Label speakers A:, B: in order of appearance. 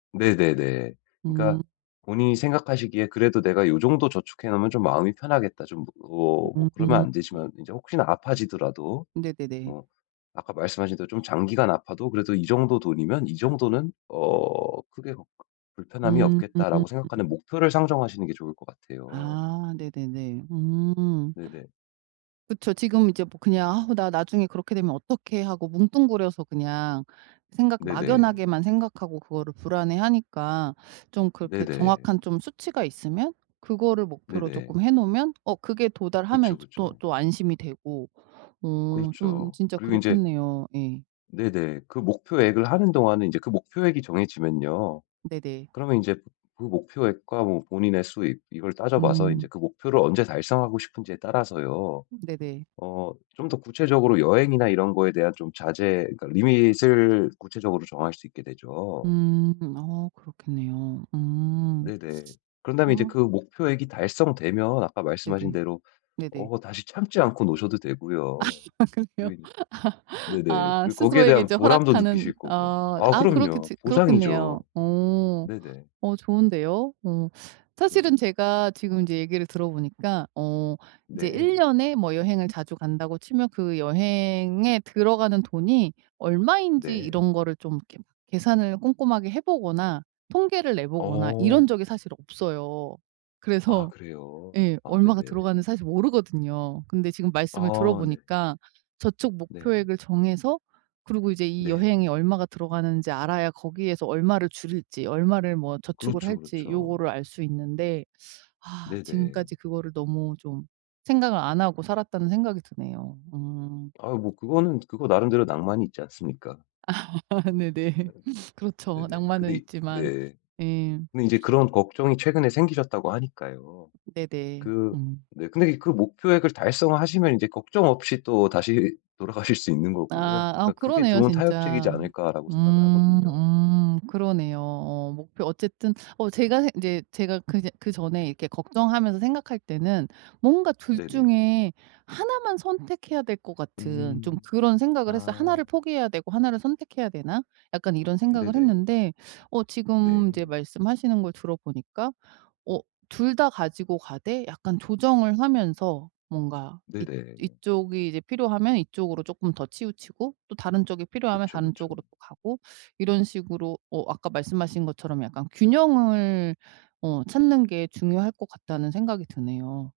A: 네네네. 그러니까
B: 음.
A: 본인이 생각하시기에 '그래도 내가 요 정도 저축해 놓으면 좀 마음이 편하겠다.' 좀 어 뭐 그러면
B: 음.
A: 안 되지만 이제 혹시나 아파지더라도
B: 네네네.
A: 어 아까 말씀하신 대로 '좀 장기간 아파도 그래도 이 정도 돈이면 이 정도는 어 크게 걱 불편함이
B: 음.
A: 없겠다.'라고 생각하는 목표를 상정하시는 게 좋을 것 같아요.
B: 아 네네네. 음.
A: 네네.
B: 그쵸. 지금 이제 뭐 그냥 '아 나 나중에 그렇게 되면 어떡해.' 하고 뭉뚱그려서 그냥 생각
A: 네네.
B: 막연하게만 생각하고 그거를 불안해하니까 좀 그렇게
A: 네네.
B: 정확한 좀 수치가 있으면 그거를 목표로
A: 네네.
B: 쪼끔 해 놓으면 어 그게 도달하면
A: 그쵸,
B: 이제 또
A: 그쵸.
B: 또 안심이 되고 어 좀
A: 그렇죠.
B: 진짜
A: 그리고 인제
B: 그렇겠네요. 예.
A: 네네. 그 목표액을 하는 동안은 이제 그 목표액이 정해지면요
B: 네네.
A: 그러면 이제 그 목표액과 뭐 본인의 수익 이걸 따져봐서
B: 음.
A: 이제 그 목표를 언제 달성하고 싶은지에 따라서요
B: 음 네네.
A: 어 좀 더 구체적으로 여행이나 이런 거에 대한 좀 자제 그러니까 리밋을 구체적으로 정할 수 있게 되죠.
B: 음. 아 그렇겠네요. 음.
A: 네네. 그런 다음에 이제
B: 아.
A: 그 목표액이 달성되면 아까 말씀하신
B: 네네.
A: 대로
B: 네네.
A: 어 다시 참지 않고 노셔도 되고요.
B: 아 그래요?
A: 그리 네네.
B: 아. 아
A: 그리고 거기에
B: 스스로에게
A: 대한
B: 이제
A: 보람도
B: 허락하는
A: 느끼실 거고
B: 어
A: 아
B: 아
A: 그럼요.
B: 그렇겠지 그렇겠네요.
A: 보상이죠.
B: 어.
A: 네네.
B: 어 좋은데요. 어.
A: 네네.
B: 사실은 제가 지금 이제 얘기를 들어보니까 어 이제 1
A: 네.
B: 년에 뭐 여행을 자주 간다고 치면 그 여행에 들어가는 돈이 얼마인지
A: 네.
B: 이런 거를 좀 이렇게 계산을 꼼꼼하게 해보거나 통계를 내보거나 이런
A: 어.
B: 적이 사실 없어요.
A: 아
B: 그래서
A: 그래요?
B: 예
A: 아
B: 얼마가
A: 네네.
B: 들어가는지 사실 모르거든요. 근데 지금 말씀을
A: 아 네.
B: 들어보니까 저축
A: 네.
B: 목표액을 정해서 그리고 이제 이
A: 네.
B: 여행이 얼마가 들어가는지 알아야 거기에서 얼마를 줄일지 얼마를 뭐 저축을
A: 그렇죠
B: 할지
A: 그렇죠.
B: 요거를 알 수 있는데 아
A: 네네.
B: 지금까지 그거를 너무 좀 생각을 안 하고 살았다는 생각이 드네요. 음.
A: 아 뭐 그거는 그거 나름대로 낭만이 있지 않습니까?
B: 아 네네. 그렇죠.
A: 네네. 근데
B: 낭만은
A: 이
B: 있지만
A: 네.
B: 예.
A: 근데 이제 그런 걱정이 최근에 생기셨다고 하니까요.
B: 네네.
A: 그
B: 음.
A: 네 근데 이 그 목표액을 달성하시면 이제 걱정 없이 또다시 돌아가실 수 있는 거고요.
B: 아, 아
A: 그러니까 '그게
B: 그러네요
A: 좋은 타협책이지
B: 진짜.
A: 않을까.'라고 생각을
B: 음
A: 하거든요.
B: 음 그러네요. 어 목표 어쨌든 어 제가 생 인제 제가 그냥 그전에 이렇게 걱정하면서 생각할 때는 뭔가 2
A: 네네.
B: 중에 1 만 선택해야 될 것 같은 좀
A: 음.
B: 그런 생각을 했어요.
A: 아.
B: '1를 포기해야 되고 1를 선택해야 되나?' 약간 이런 생각을
A: 네네.
B: 했는데 어 지금 이제
A: 네.
B: 말씀하시는 걸 들어보니까 어 2 다 가지고 가되 약간 조정을 하면서 뭔가 이
A: 네네.
B: 이쪽이 이제 필요하면 이쪽으로 쪼끔 더 치우치고 또 다른 쪽이 필요하면
A: 그쵸,
B: 다른 쪽으로
A: 그쵸.
B: 또 가고 이런 식으로 어 아까 말씀하신 것처럼 약간 균형을 어 찾는 게 중요할 것 같다는 생각이 드네요.